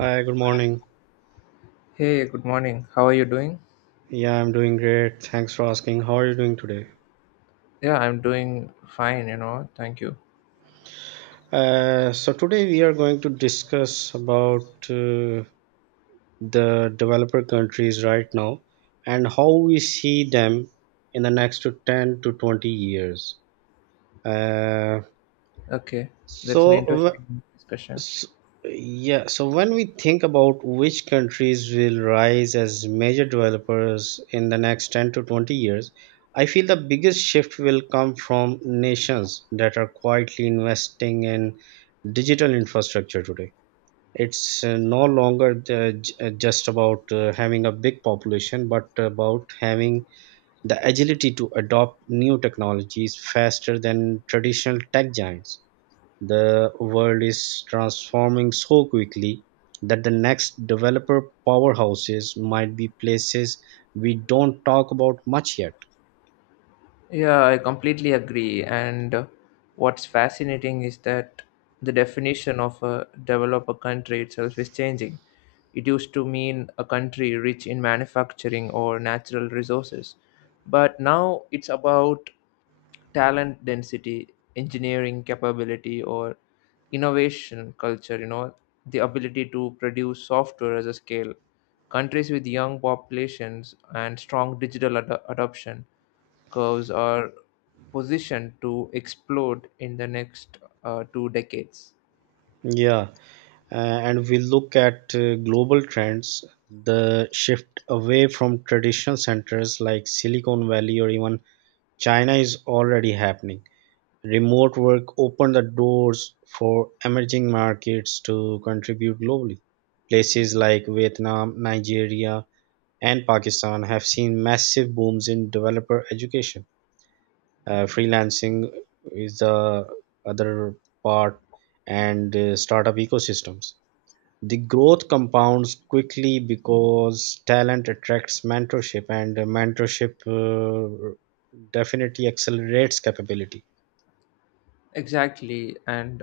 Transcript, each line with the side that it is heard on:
right: Hi, good morning.
left: Hey, good morning. How are you doing?
right: Yeah, I'm doing great. Thanks for asking. How are you doing today?
left: Yeah, I'm doing fine, you know. Thank you.
right: So today we are going to discuss about the developer countries right now and how we see them in the next to 10 to 20 years. Uh,
left: Okay, that's
right: so
left: an interesting discussion.
right: So yeah, so when we think about which countries will rise as major developers in the next 10 to 20 years, I feel the biggest shift will come from nations that are quietly investing in digital infrastructure today. It's no longer just about having a big population, but about having the agility to adopt new technologies faster than traditional tech giants. The world is transforming so quickly that the next developer powerhouses might be places we don't talk about much yet.
left: Yeah, I completely agree. And what's fascinating is that the definition of a developer country itself is changing. It used to mean a country rich in manufacturing or natural resources, but now it's about talent density, engineering capability, or innovation culture, you know, the ability to produce software as a scale. Countries with young populations and strong digital ad- adoption curves are positioned to explode in the next two decades.
right: Yeah, uh, and we look at global trends, the shift away from traditional centers like Silicon Valley or even China is already happening. Remote work opened the doors for emerging markets to contribute globally. Places like Vietnam, Nigeria, and Pakistan have seen massive booms in developer education. Freelancing is the other part, and startup ecosystems. The growth compounds quickly because talent attracts mentorship, and mentorship definitely accelerates capability.
left: Exactly, and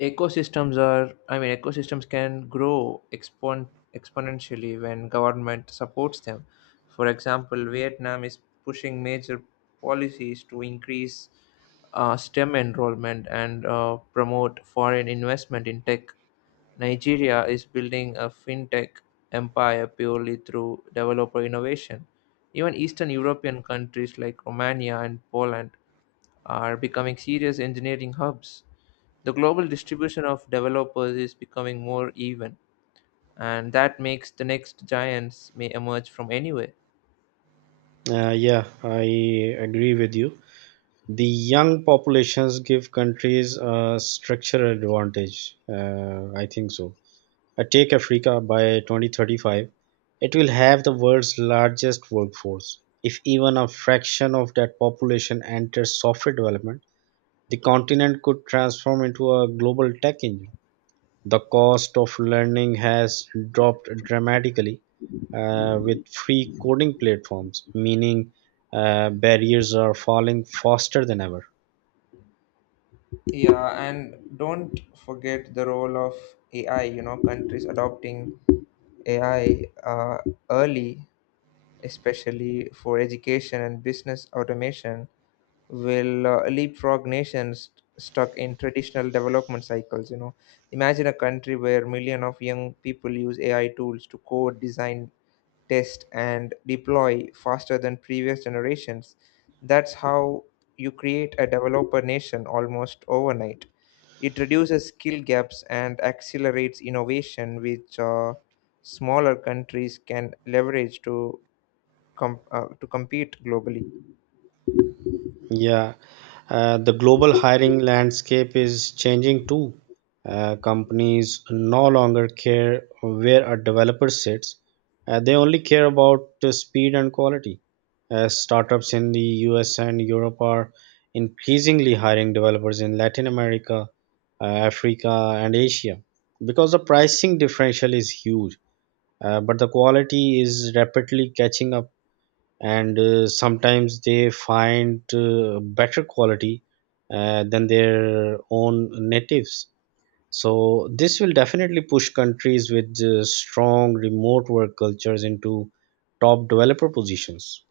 left: ecosystems are, I mean, ecosystems can grow exponentially when government supports them. For example, Vietnam is pushing major policies to increase STEM enrollment and promote foreign investment in tech. Nigeria is building a fintech empire purely through developer innovation. Even Eastern European countries like Romania and Poland are becoming serious engineering hubs. The global distribution of developers is becoming more even, and that makes the next giants may emerge from anywhere.
right: Yeah, I agree with you. The young populations give countries a structural advantage. I think so. Take Africa. By 2035, it will have the world's largest workforce. If even a fraction of that population enters software development, the continent could transform into a global tech engine. The cost of learning has dropped dramatically with free coding platforms, meaning barriers are falling faster than ever.
left: Yeah, and don't forget the role of AI, you know, countries adopting AI early, especially for education and business automation, will leapfrog nations stuck in traditional development cycles, you know, imagine a country where million of young people use AI tools to code, design, test, and deploy faster than previous generations. That's how you create a developer nation almost overnight. It reduces skill gaps and accelerates innovation, which smaller countries can leverage to compete globally.
right: Yeah, the global hiring landscape is changing too. Companies no longer care where a developer sits, they only care about the speed and quality. Startups in the US and Europe are increasingly hiring developers in Latin America, Africa, and Asia because the pricing differential is huge, but the quality is rapidly catching up, and sometimes they find better quality than their own natives. So this will definitely push countries with strong remote work cultures into top developer positions.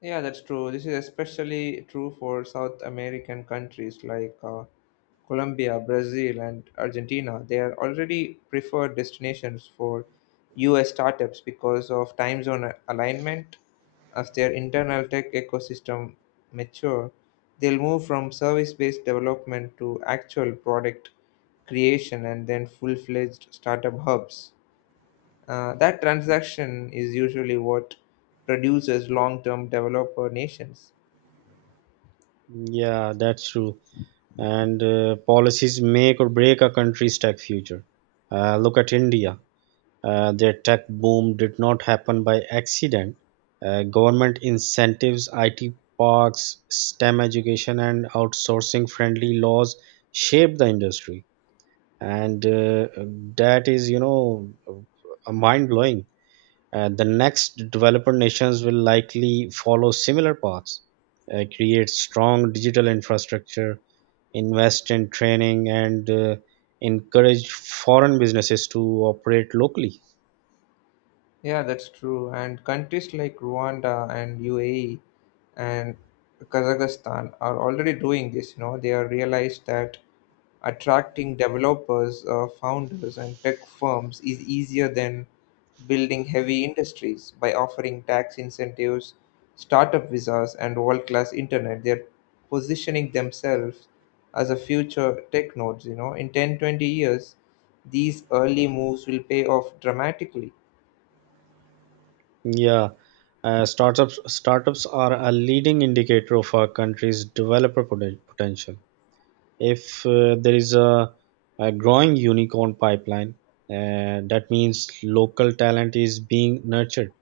left: Yeah, that's true. This is especially true for South American countries like Colombia, Brazil, and Argentina. They are already preferred destinations for US startups because of time zone alignment. As their internal tech ecosystem mature, they'll move from service-based development to actual product creation and then full-fledged startup hubs. That transaction is usually what produces long term developer nations.
right: Yeah, that's true. And policies make or break a country's tech future. Look at India. Their tech boom did not happen by accident. Government incentives, IT parks, STEM education, and outsourcing friendly laws shaped the industry. And that is, you know, mind blowing. The next developer nations will likely follow similar paths: create strong digital infrastructure, invest in training, and encourage foreign businesses to operate locally.
left: Yeah, that's true. And countries like Rwanda and UAE and Kazakhstan are already doing this. You know, they have realized that attracting developers, founders, and tech firms is easier than building heavy industries by offering tax incentives, startup visas, and world-class internet. They're positioning themselves as a future tech nodes. You know, in 10, 20 years, these early moves will pay off dramatically.
right: Yeah, startups are a leading indicator of our country's developer potential. If there is a growing unicorn pipeline, that means local talent is being nurtured.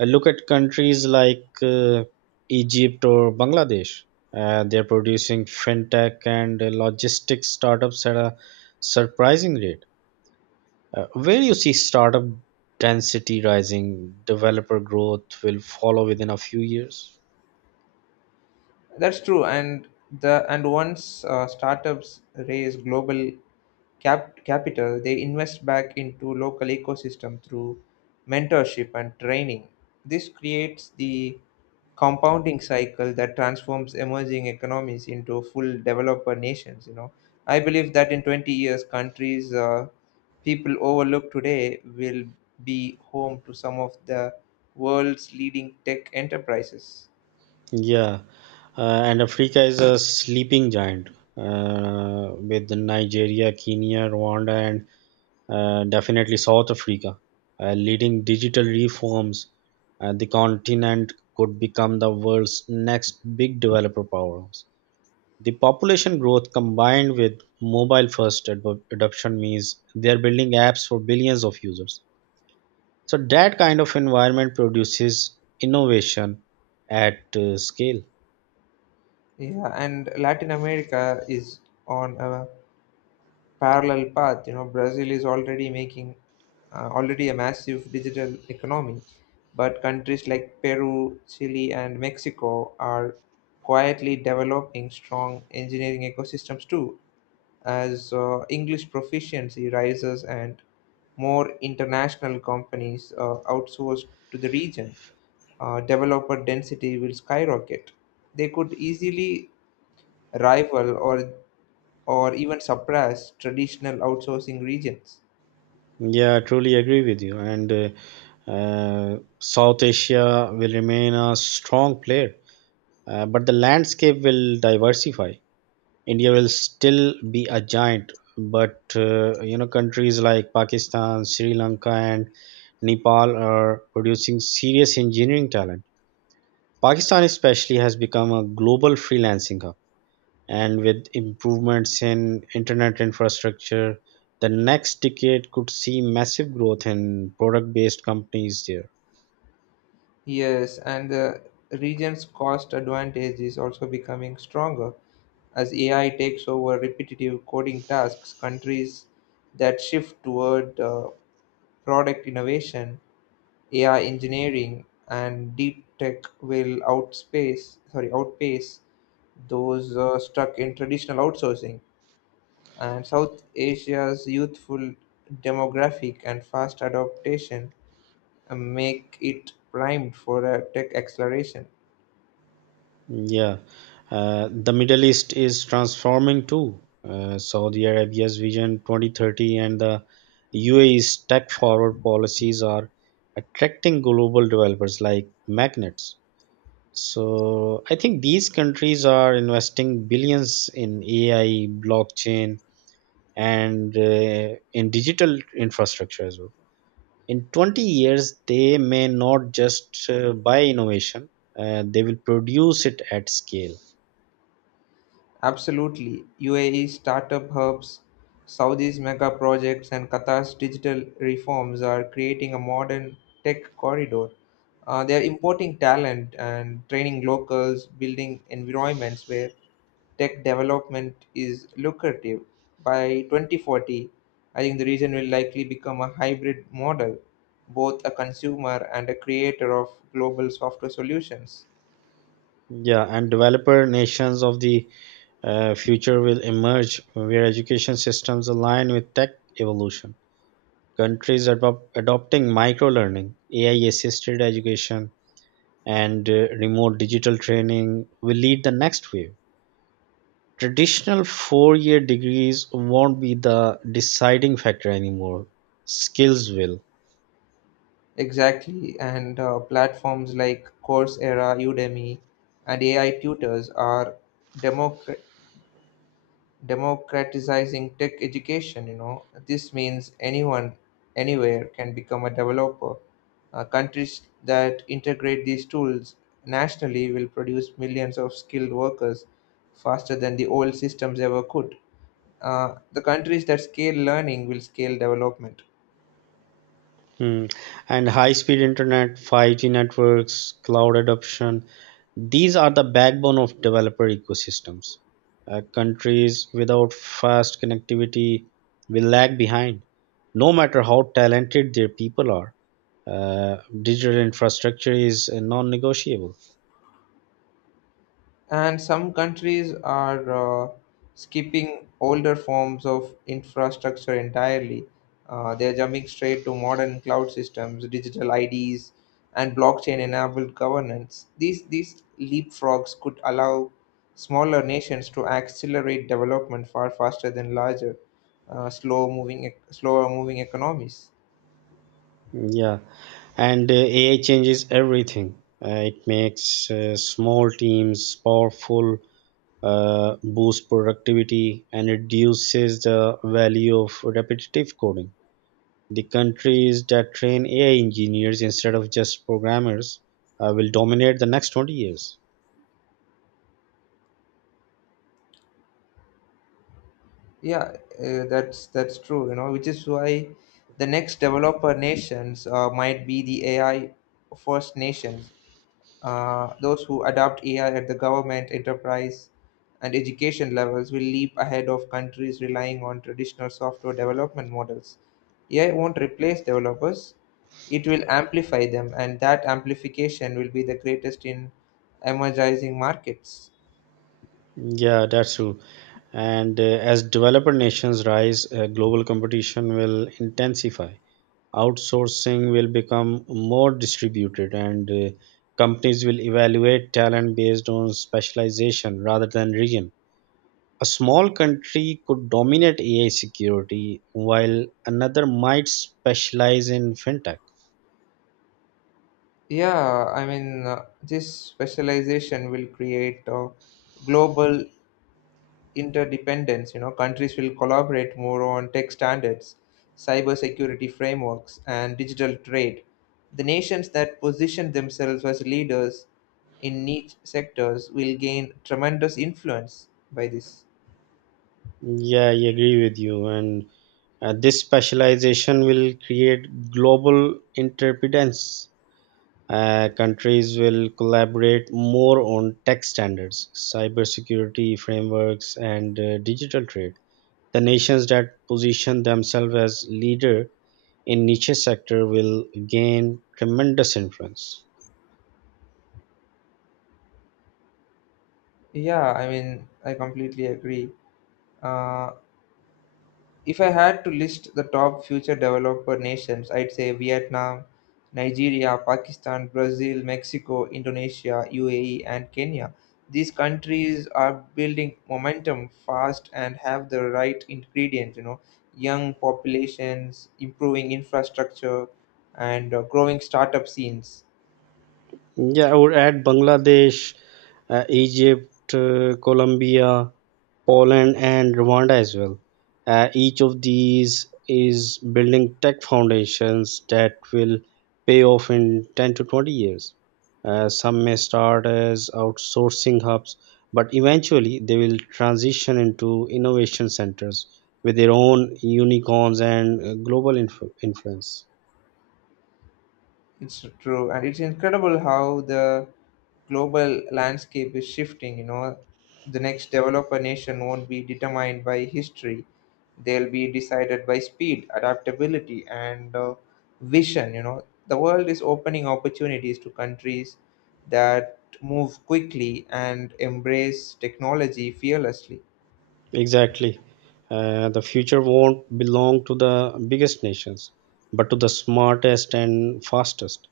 right: Look at countries like Egypt or Bangladesh. They're producing fintech and logistics startups at a surprising rate. Where you see startup density rising, developer growth will follow within a few years.
left: That's true, and the and once startups raise global capital, they invest back into local ecosystem through mentorship and training. This creates the compounding cycle that transforms emerging economies into full developer nations. You know, I believe that in 20 years, countries people overlook today will be home to some of the world's leading tech enterprises.
right: Yeah, and Africa is a sleeping giant with Nigeria, Kenya, Rwanda, and definitely South Africa leading digital reforms. The continent could become the world's next big developer powerhouse. The population growth combined with mobile first adoption means they're building apps for billions of users. So that kind of environment produces innovation at scale.
left: Yeah, and Latin America is on a parallel path. You know, Brazil is already a massive digital economy, but countries like Peru, Chile, and Mexico are quietly developing strong engineering ecosystems too. As English proficiency rises and more international companies outsource to the region, developer density will skyrocket. They could easily rival or even suppress traditional outsourcing regions.
right: Yeah, I truly agree with you. And South Asia will remain a strong player, but the landscape will diversify. India will still be a giant, but you know, countries like Pakistan, Sri Lanka, and Nepal are producing serious engineering talent. Pakistan especially has become a global freelancing hub, and with improvements in internet infrastructure, the next decade could see massive growth in product-based companies there.
left: Yes, and the region's cost advantage is also becoming stronger as AI takes over repetitive coding tasks. Countries that shift toward product innovation, AI engineering, and deep tech will outspace sorry outpace those stuck in traditional outsourcing. And South Asia's youthful demographic and fast adaptation make it primed for a tech acceleration.
right: Yeah, the Middle East is transforming too. Saudi Arabia's Vision 2030 and the UAE's tech forward policies are attracting global developers like magnets. So, I think these countries are investing billions in AI, blockchain, and in digital infrastructure as well. In 20 years, they may not just buy innovation, they will produce it at scale.
left: Absolutely. UAE's startup hubs, Saudi's mega projects, and Qatar's digital reforms are creating a modern tech corridor. They are importing talent and training locals, building environments where tech development is lucrative. By 2040, I think the region will likely become a hybrid model, both a consumer and a creator of global software solutions.
right: Yeah, and developer nations of the future will emerge where education systems align with tech evolution. Countries adopting micro learning, AI assisted education, and remote digital training will lead the next wave. Traditional 4 year degrees won't be the deciding factor anymore, skills will.
left: Exactly, and platforms like Coursera, Udemy, and AI tutors are democra- democratizing tech education. You know, this means anyone, anywhere can become a developer. Countries that integrate these tools nationally will produce millions of skilled workers faster than the old systems ever could. The countries that scale learning will scale development.
right: Hmm. And high speed internet, 5G networks, cloud adoption, these are the backbone of developer ecosystems. Countries without fast connectivity will lag behind, no matter how talented their people are. Digital infrastructure is non-negotiable.
left: And some countries are skipping older forms of infrastructure entirely. They're jumping straight to modern cloud systems, digital IDs, and blockchain-enabled governance. These leapfrogs could allow smaller nations to accelerate development far faster than larger, slower-moving economies.
right: Yeah, and AI changes everything. It makes small teams powerful, boosts productivity, and reduces the value of repetitive coding. The countries that train AI engineers instead of just programmers will dominate the next 20 years.
left: Yeah, that's true, you know, which is why the next developer nations might be the AI first nations, those who adopt AI at the government, enterprise, and education levels will leap ahead of countries relying on traditional software development models. AI won't replace developers, it will amplify them, and that amplification will be the greatest in emerging markets.
right: Yeah, that's true. And as developer nations rise, global competition will intensify. Outsourcing will become more distributed, and companies will evaluate talent based on specialization rather than region. A small country could dominate AI security while another might specialize in fintech.
left: Yeah, I mean, this specialization will create global interdependence. You know, countries will collaborate more on tech standards, cyber security frameworks, and digital trade. The nations that position themselves as leaders in niche sectors will gain tremendous influence by this.
right: Yeah, I agree with you. And this specialization will create global interdependence. Countries will collaborate more on tech standards, cybersecurity frameworks, and digital trade. The nations that position themselves as leader in niche sector will gain tremendous influence.
left: Yeah, I mean, I completely agree. Uh, If I had to list the top future developer nations, I'd say Vietnam, Nigeria, Pakistan, Brazil, Mexico, Indonesia, UAE, and Kenya. These countries are building momentum fast and have the right ingredients, you know, young populations, improving infrastructure, and growing startup scenes.
right: Yeah, I would add Bangladesh, Egypt, Colombia, Poland, and Rwanda as well. Each of these is building tech foundations that will pay off in 10 to 20 years. Some may start as outsourcing hubs, but eventually they will transition into innovation centers with their own unicorns and influence.
left: It's true, and it's incredible how the global landscape is shifting, you know, the next developer nation won't be determined by history. They'll be decided by speed, adaptability, and vision. You know, the world is opening opportunities to countries that move quickly and embrace technology fearlessly.
right: Exactly. The future won't belong to the biggest nations, but to the smartest and fastest.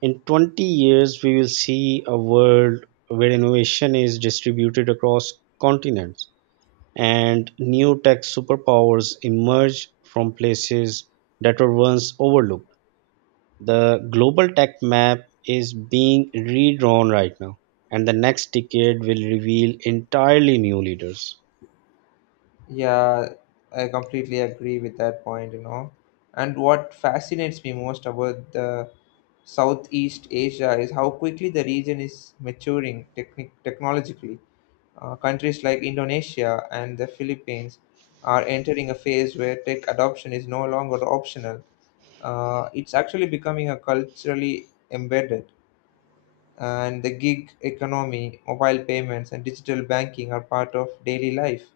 right: In 20 years, we will see a world where innovation is distributed across continents and new tech superpowers emerge from places that were once overlooked. The global tech map is being redrawn right now, and the next decade will reveal entirely new leaders.
left: Yeah, I completely agree with that point, you know. And what fascinates me most about the Southeast Asia is how quickly the region is maturing technic technologically. Countries like Indonesia and the Philippines are entering a phase where tech adoption is no longer optional. It's actually becoming a culturally embedded, and the gig economy, mobile payments, and digital banking are part of daily life,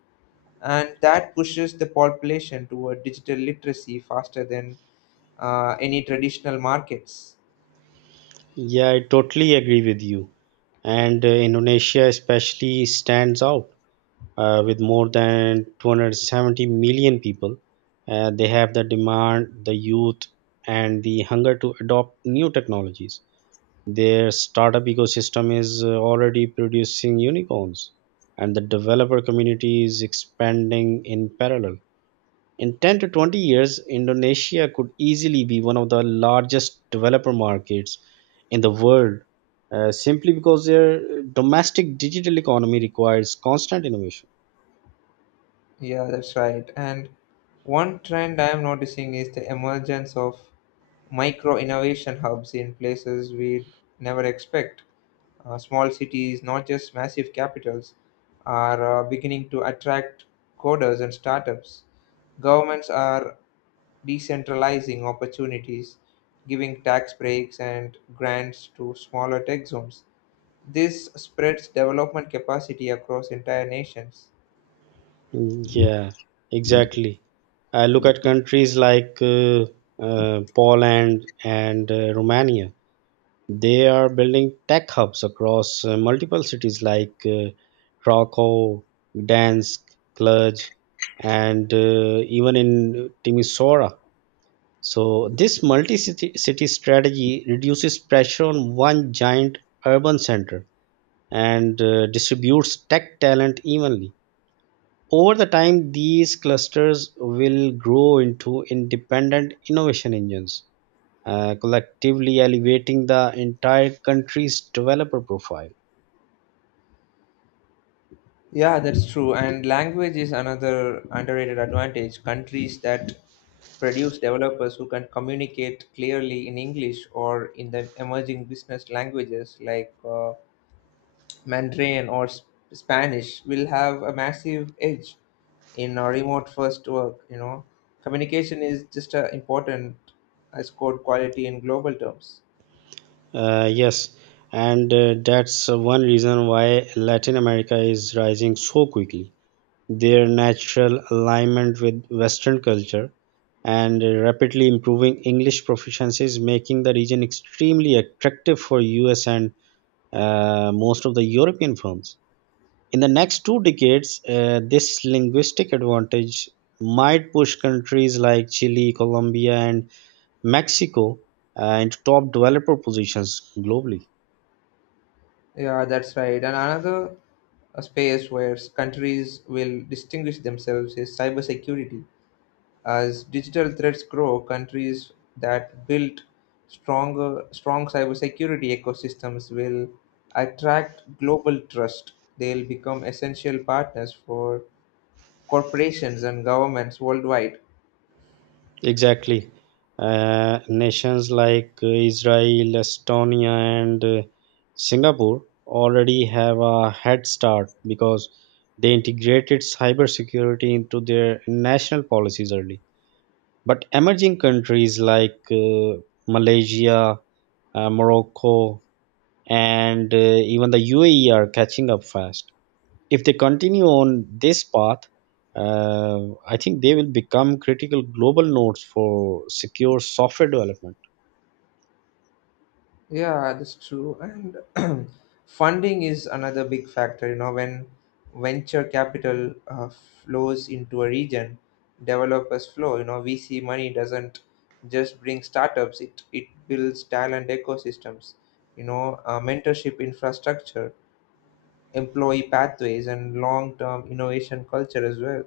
left: and that pushes the population toward digital literacy faster than any traditional markets.
right: Yeah, I totally agree with you. And Indonesia especially stands out with more than 270 million people. They have the demand, the youth, and the hunger to adopt new technologies. Their startup ecosystem is already producing unicorns, and the developer community is expanding in parallel. In 10 to 20 years, Indonesia could easily be one of the largest developer markets in the world simply because their domestic digital economy requires constant innovation.
left: Yeah, that's right. And one trend I am noticing is the emergence of micro innovation hubs in places we'd never expect. Small cities, not just massive capitals, are beginning to attract coders and startups. Governments are decentralizing opportunities, giving tax breaks and grants to smaller tech zones. This spreads development capacity across entire nations.
right: Mm, yeah, exactly. I look at countries like Poland and Romania. They are building tech hubs across multiple cities like Krakow, Gdansk, Cluj, and even in Timisoara. So, this multi city strategy reduces pressure on one giant urban center and distributes tech talent evenly. Over the time, these clusters will grow into independent innovation engines, collectively elevating the entire country's developer profile.
left: Yeah, that's true. And language is another underrated advantage. Countries that produce developers who can communicate clearly in English or in the emerging business languages like Mandarin or Spanish will have a massive edge in a remote first work. You know, communication is just important as core quality in global terms.
right: Yes, and that's one reason why Latin America is rising so quickly. Their natural alignment with Western culture, and rapidly improving English proficiency is making the region extremely attractive for US and most of the European firms. In the next two decades, this linguistic advantage might push countries like Chile, Colombia, and Mexico into top developer positions globally.
left: Yeah, that's right. And another space where countries will distinguish themselves is cybersecurity. As digital threats grow, countries that build strong cybersecurity ecosystems will attract global trust. They'll become essential partners for corporations and governments worldwide.
right: Exactly. Nations like Israel, Estonia, and Singapore already have a head start because they integrated cybersecurity into their national policies early. But emerging countries like Malaysia, Morocco, and even the UAE are catching up fast. If they continue on this path, I think they will become critical global nodes for secure software development.
left: Yeah, that's true. And funding is another big factor. You know, when venture capital flows into a region, developers flow. You know, VC money doesn't just bring startups; it builds talent ecosystems. You know, mentorship infrastructure, employee pathways, and long-term innovation culture as well.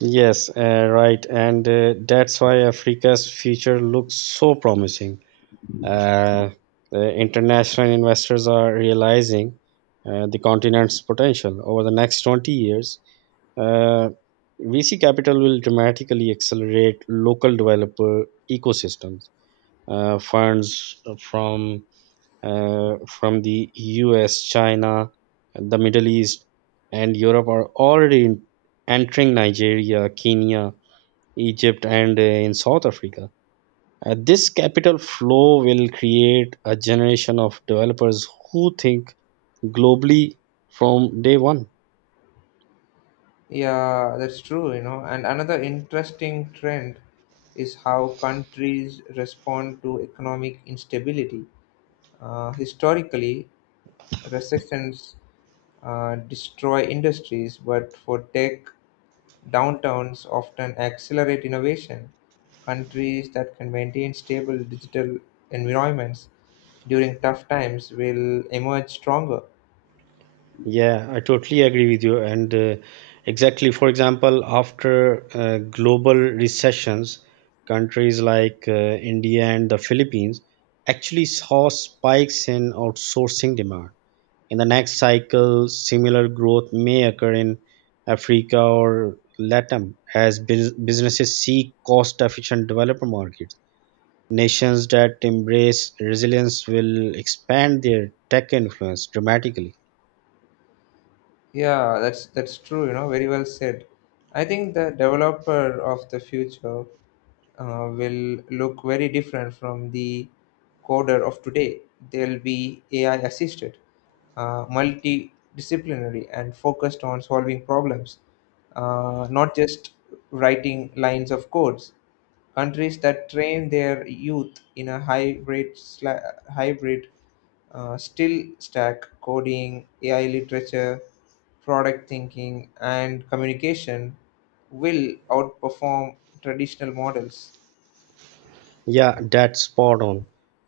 right: Yes, right. And that's why Africa's future looks so promising. Uh, the international investors are realizing the continent's potential. Over the next 20 years, uh, VC capital will dramatically accelerate local developer ecosystems. Uh, funds from uh, from the US, China, the Middle East, and Europe are already entering Nigeria, Kenya, Egypt, and in South Africa. This capital flow will create a generation of developers who think globally from day 1.
left: Yeah, that's true, you know. And another interesting trend is how countries respond to economic instability. Historically, recessions destroy industries, but for tech, downturns often accelerate innovation. Countries that can maintain stable digital environments during tough times will emerge stronger.
right: Yeah, I totally agree with you. And exactly, for example, after global recessions, countries like India and the Philippines actually saw spikes in outsourcing demand. In the next cycle, similar growth may occur in Africa or Latam as businesses seek cost efficient developer markets. Nations that embrace resilience will expand their tech influence dramatically.
left: Yeah, that's true, you know, very well said. I think the developer of the future will look very different from the coder of today. They'll be AI assisted, multidisciplinary, and focused on solving problems, not just writing lines of codes. Countries that train their youth in a hybrid, still stack coding, AI literature, product thinking, and communication will outperform traditional models.
right: Yeah, that's spot on.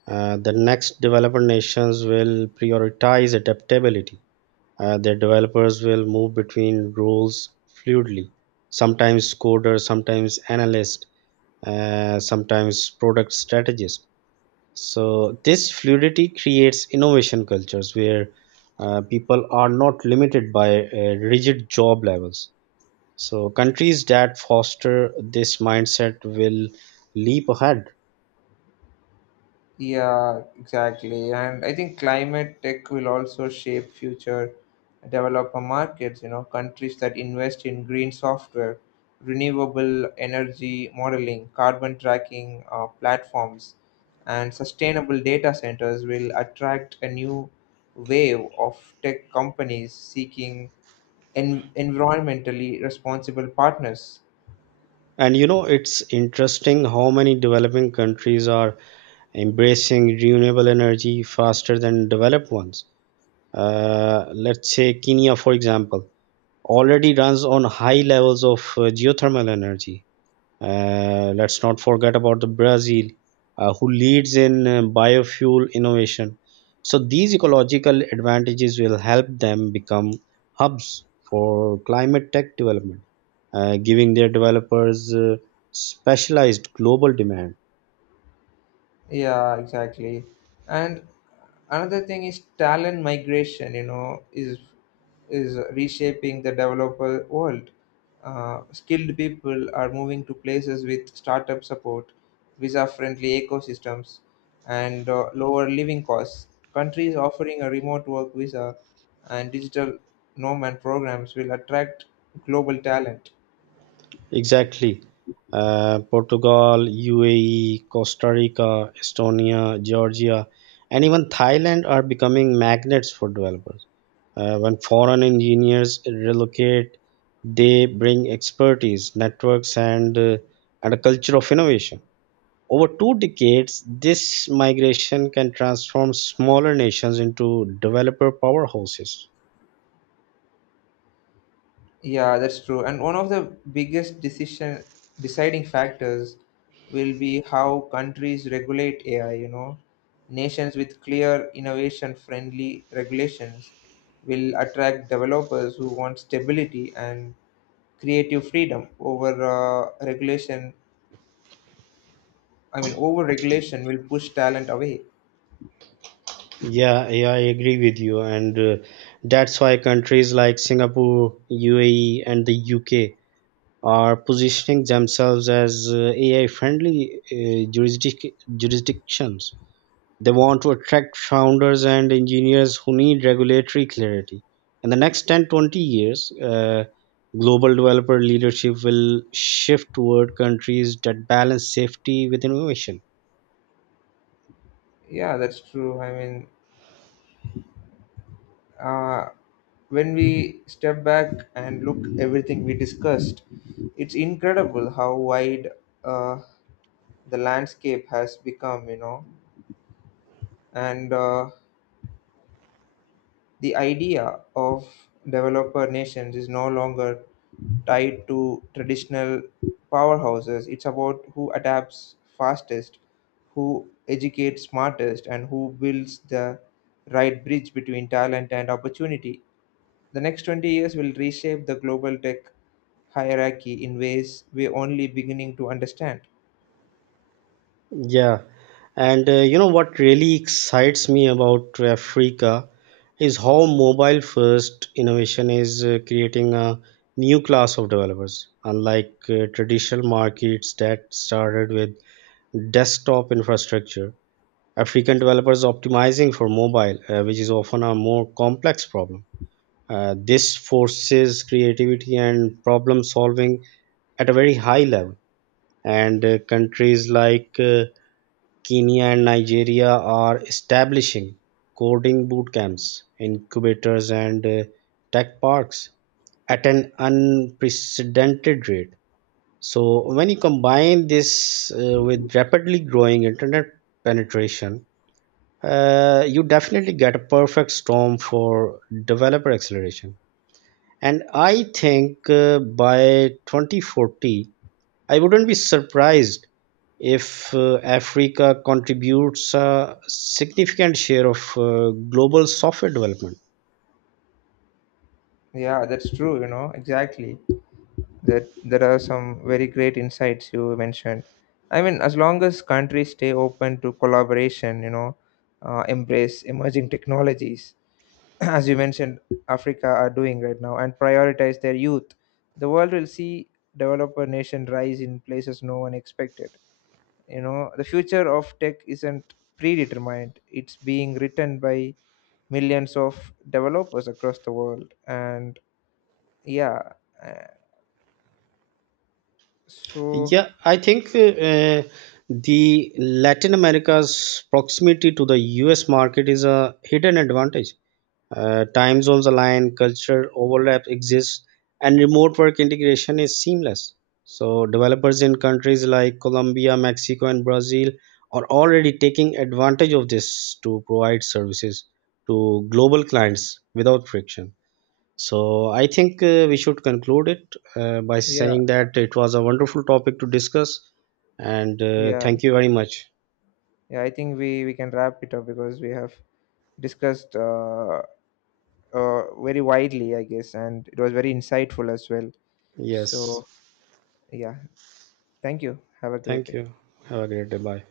right: The next developed nations will prioritize adaptability. Their developers will move between roles fluidly, sometimes coder, sometimes analyst, sometimes product strategist. So, this fluidity creates innovation cultures where people are not limited by rigid job levels. So, countries that foster this mindset will leap ahead.
left: Yeah, exactly. And I think climate tech will also shape future developer markets, you know, countries that invest in green software, renewable energy modeling, carbon tracking platforms, and sustainable data centers will attract a new wave of tech companies seeking environmentally responsible partners.
right: And you know, it's interesting how many developing countries are embracing renewable energy faster than developed ones. Let's say Kenya, for example, already runs on high levels of geothermal energy. Let's not forget about the Brazil, who leads in biofuel innovation. So these ecological advantages will help them become hubs for climate tech development, giving their developers specialized global demand.
left: Yeah, exactly. And another thing is talent migration, you know, is reshaping the developer world. Skilled people are moving to places with startup support, visa-friendly ecosystems, and lower living costs. Countries offering a remote work visa and digital nomad programs will attract global talent.
right: Exactly. Portugal, UAE, Costa Rica, Estonia, Georgia, and even Thailand are becoming magnets for developers. When foreign engineers relocate, they bring expertise, networks, and, a culture of innovation. Over two decades, this migration can transform smaller nations into developer powerhouses.
left: Yeah, that's true. And one of the biggest decision deciding factors will be how countries regulate AI, you know. Nations with clear innovation-friendly regulations will attract developers who want stability and creative freedom over regulation. I mean, over regulation will push talent away.
right: Yeah, I agree with you, and that's why countries like Singapore, UAE, and the UK are positioning themselves as AI-friendly jurisdictions. They want to attract founders and engineers who need regulatory clarity. In the next 10, 20 years, global developer leadership will shift toward countries that balance safety with innovation.
left: Yeah, that's true. I mean, uh, when we step back and look everything we discussed, it's incredible how wide uh, the landscape has become, you know. And the idea of developer nations is no longer tied to traditional powerhouses. It's about who adapts fastest, who educates smartest, and who builds the right bridge between talent and opportunity. The next 20 years will reshape the global tech hierarchy in ways we're only beginning to understand.
right: Yeah, and you know what really excites me about Africa is how mobile first innovation is creating a new class of developers, unlike traditional markets that started with desktop infrastructure. African developers optimizing for mobile, which is often a more complex problem. This forces creativity and problem solving at a very high level. And countries like Kenya and Nigeria are establishing coding boot camps, incubators, and tech parks at an unprecedented rate. So, when you combine this with rapidly growing internet penetration, you definitely get a perfect storm for developer acceleration. And I think by 2040, I wouldn't be surprised if Africa contributes a significant share of global software development.
left: Yeah, that's true, you know, exactly. That there are some very great insights you mentioned. I mean, as long as countries stay open to collaboration, you know, embrace emerging technologies, as you mentioned, Africa are doing right now, and prioritize their youth, the world will see developer nation rise in places no one expected. You know, the future of tech isn't predetermined; it's being written by millions of developers across the world. And yeah, uh, so
right: Yeah, I think the Latin America's proximity to the US market is a hidden advantage. Time zones align, culture overlap exists, and remote work integration is seamless. So, developers in countries like Colombia, Mexico, and Brazil are already taking advantage of this to provide services to global clients without friction. So, I think we should conclude it by
left: yeah.
right: saying that it was a wonderful topic to discuss, and
left: yeah
right: thank you very much.
left: yeah, I think we can wrap it up because we have discussed, uh very widely I guess, and it was very insightful as well.
right: Yes,
left: So yeah, thank you, have a great
right: thank
left: day.
right: you. Have a great day. Bye.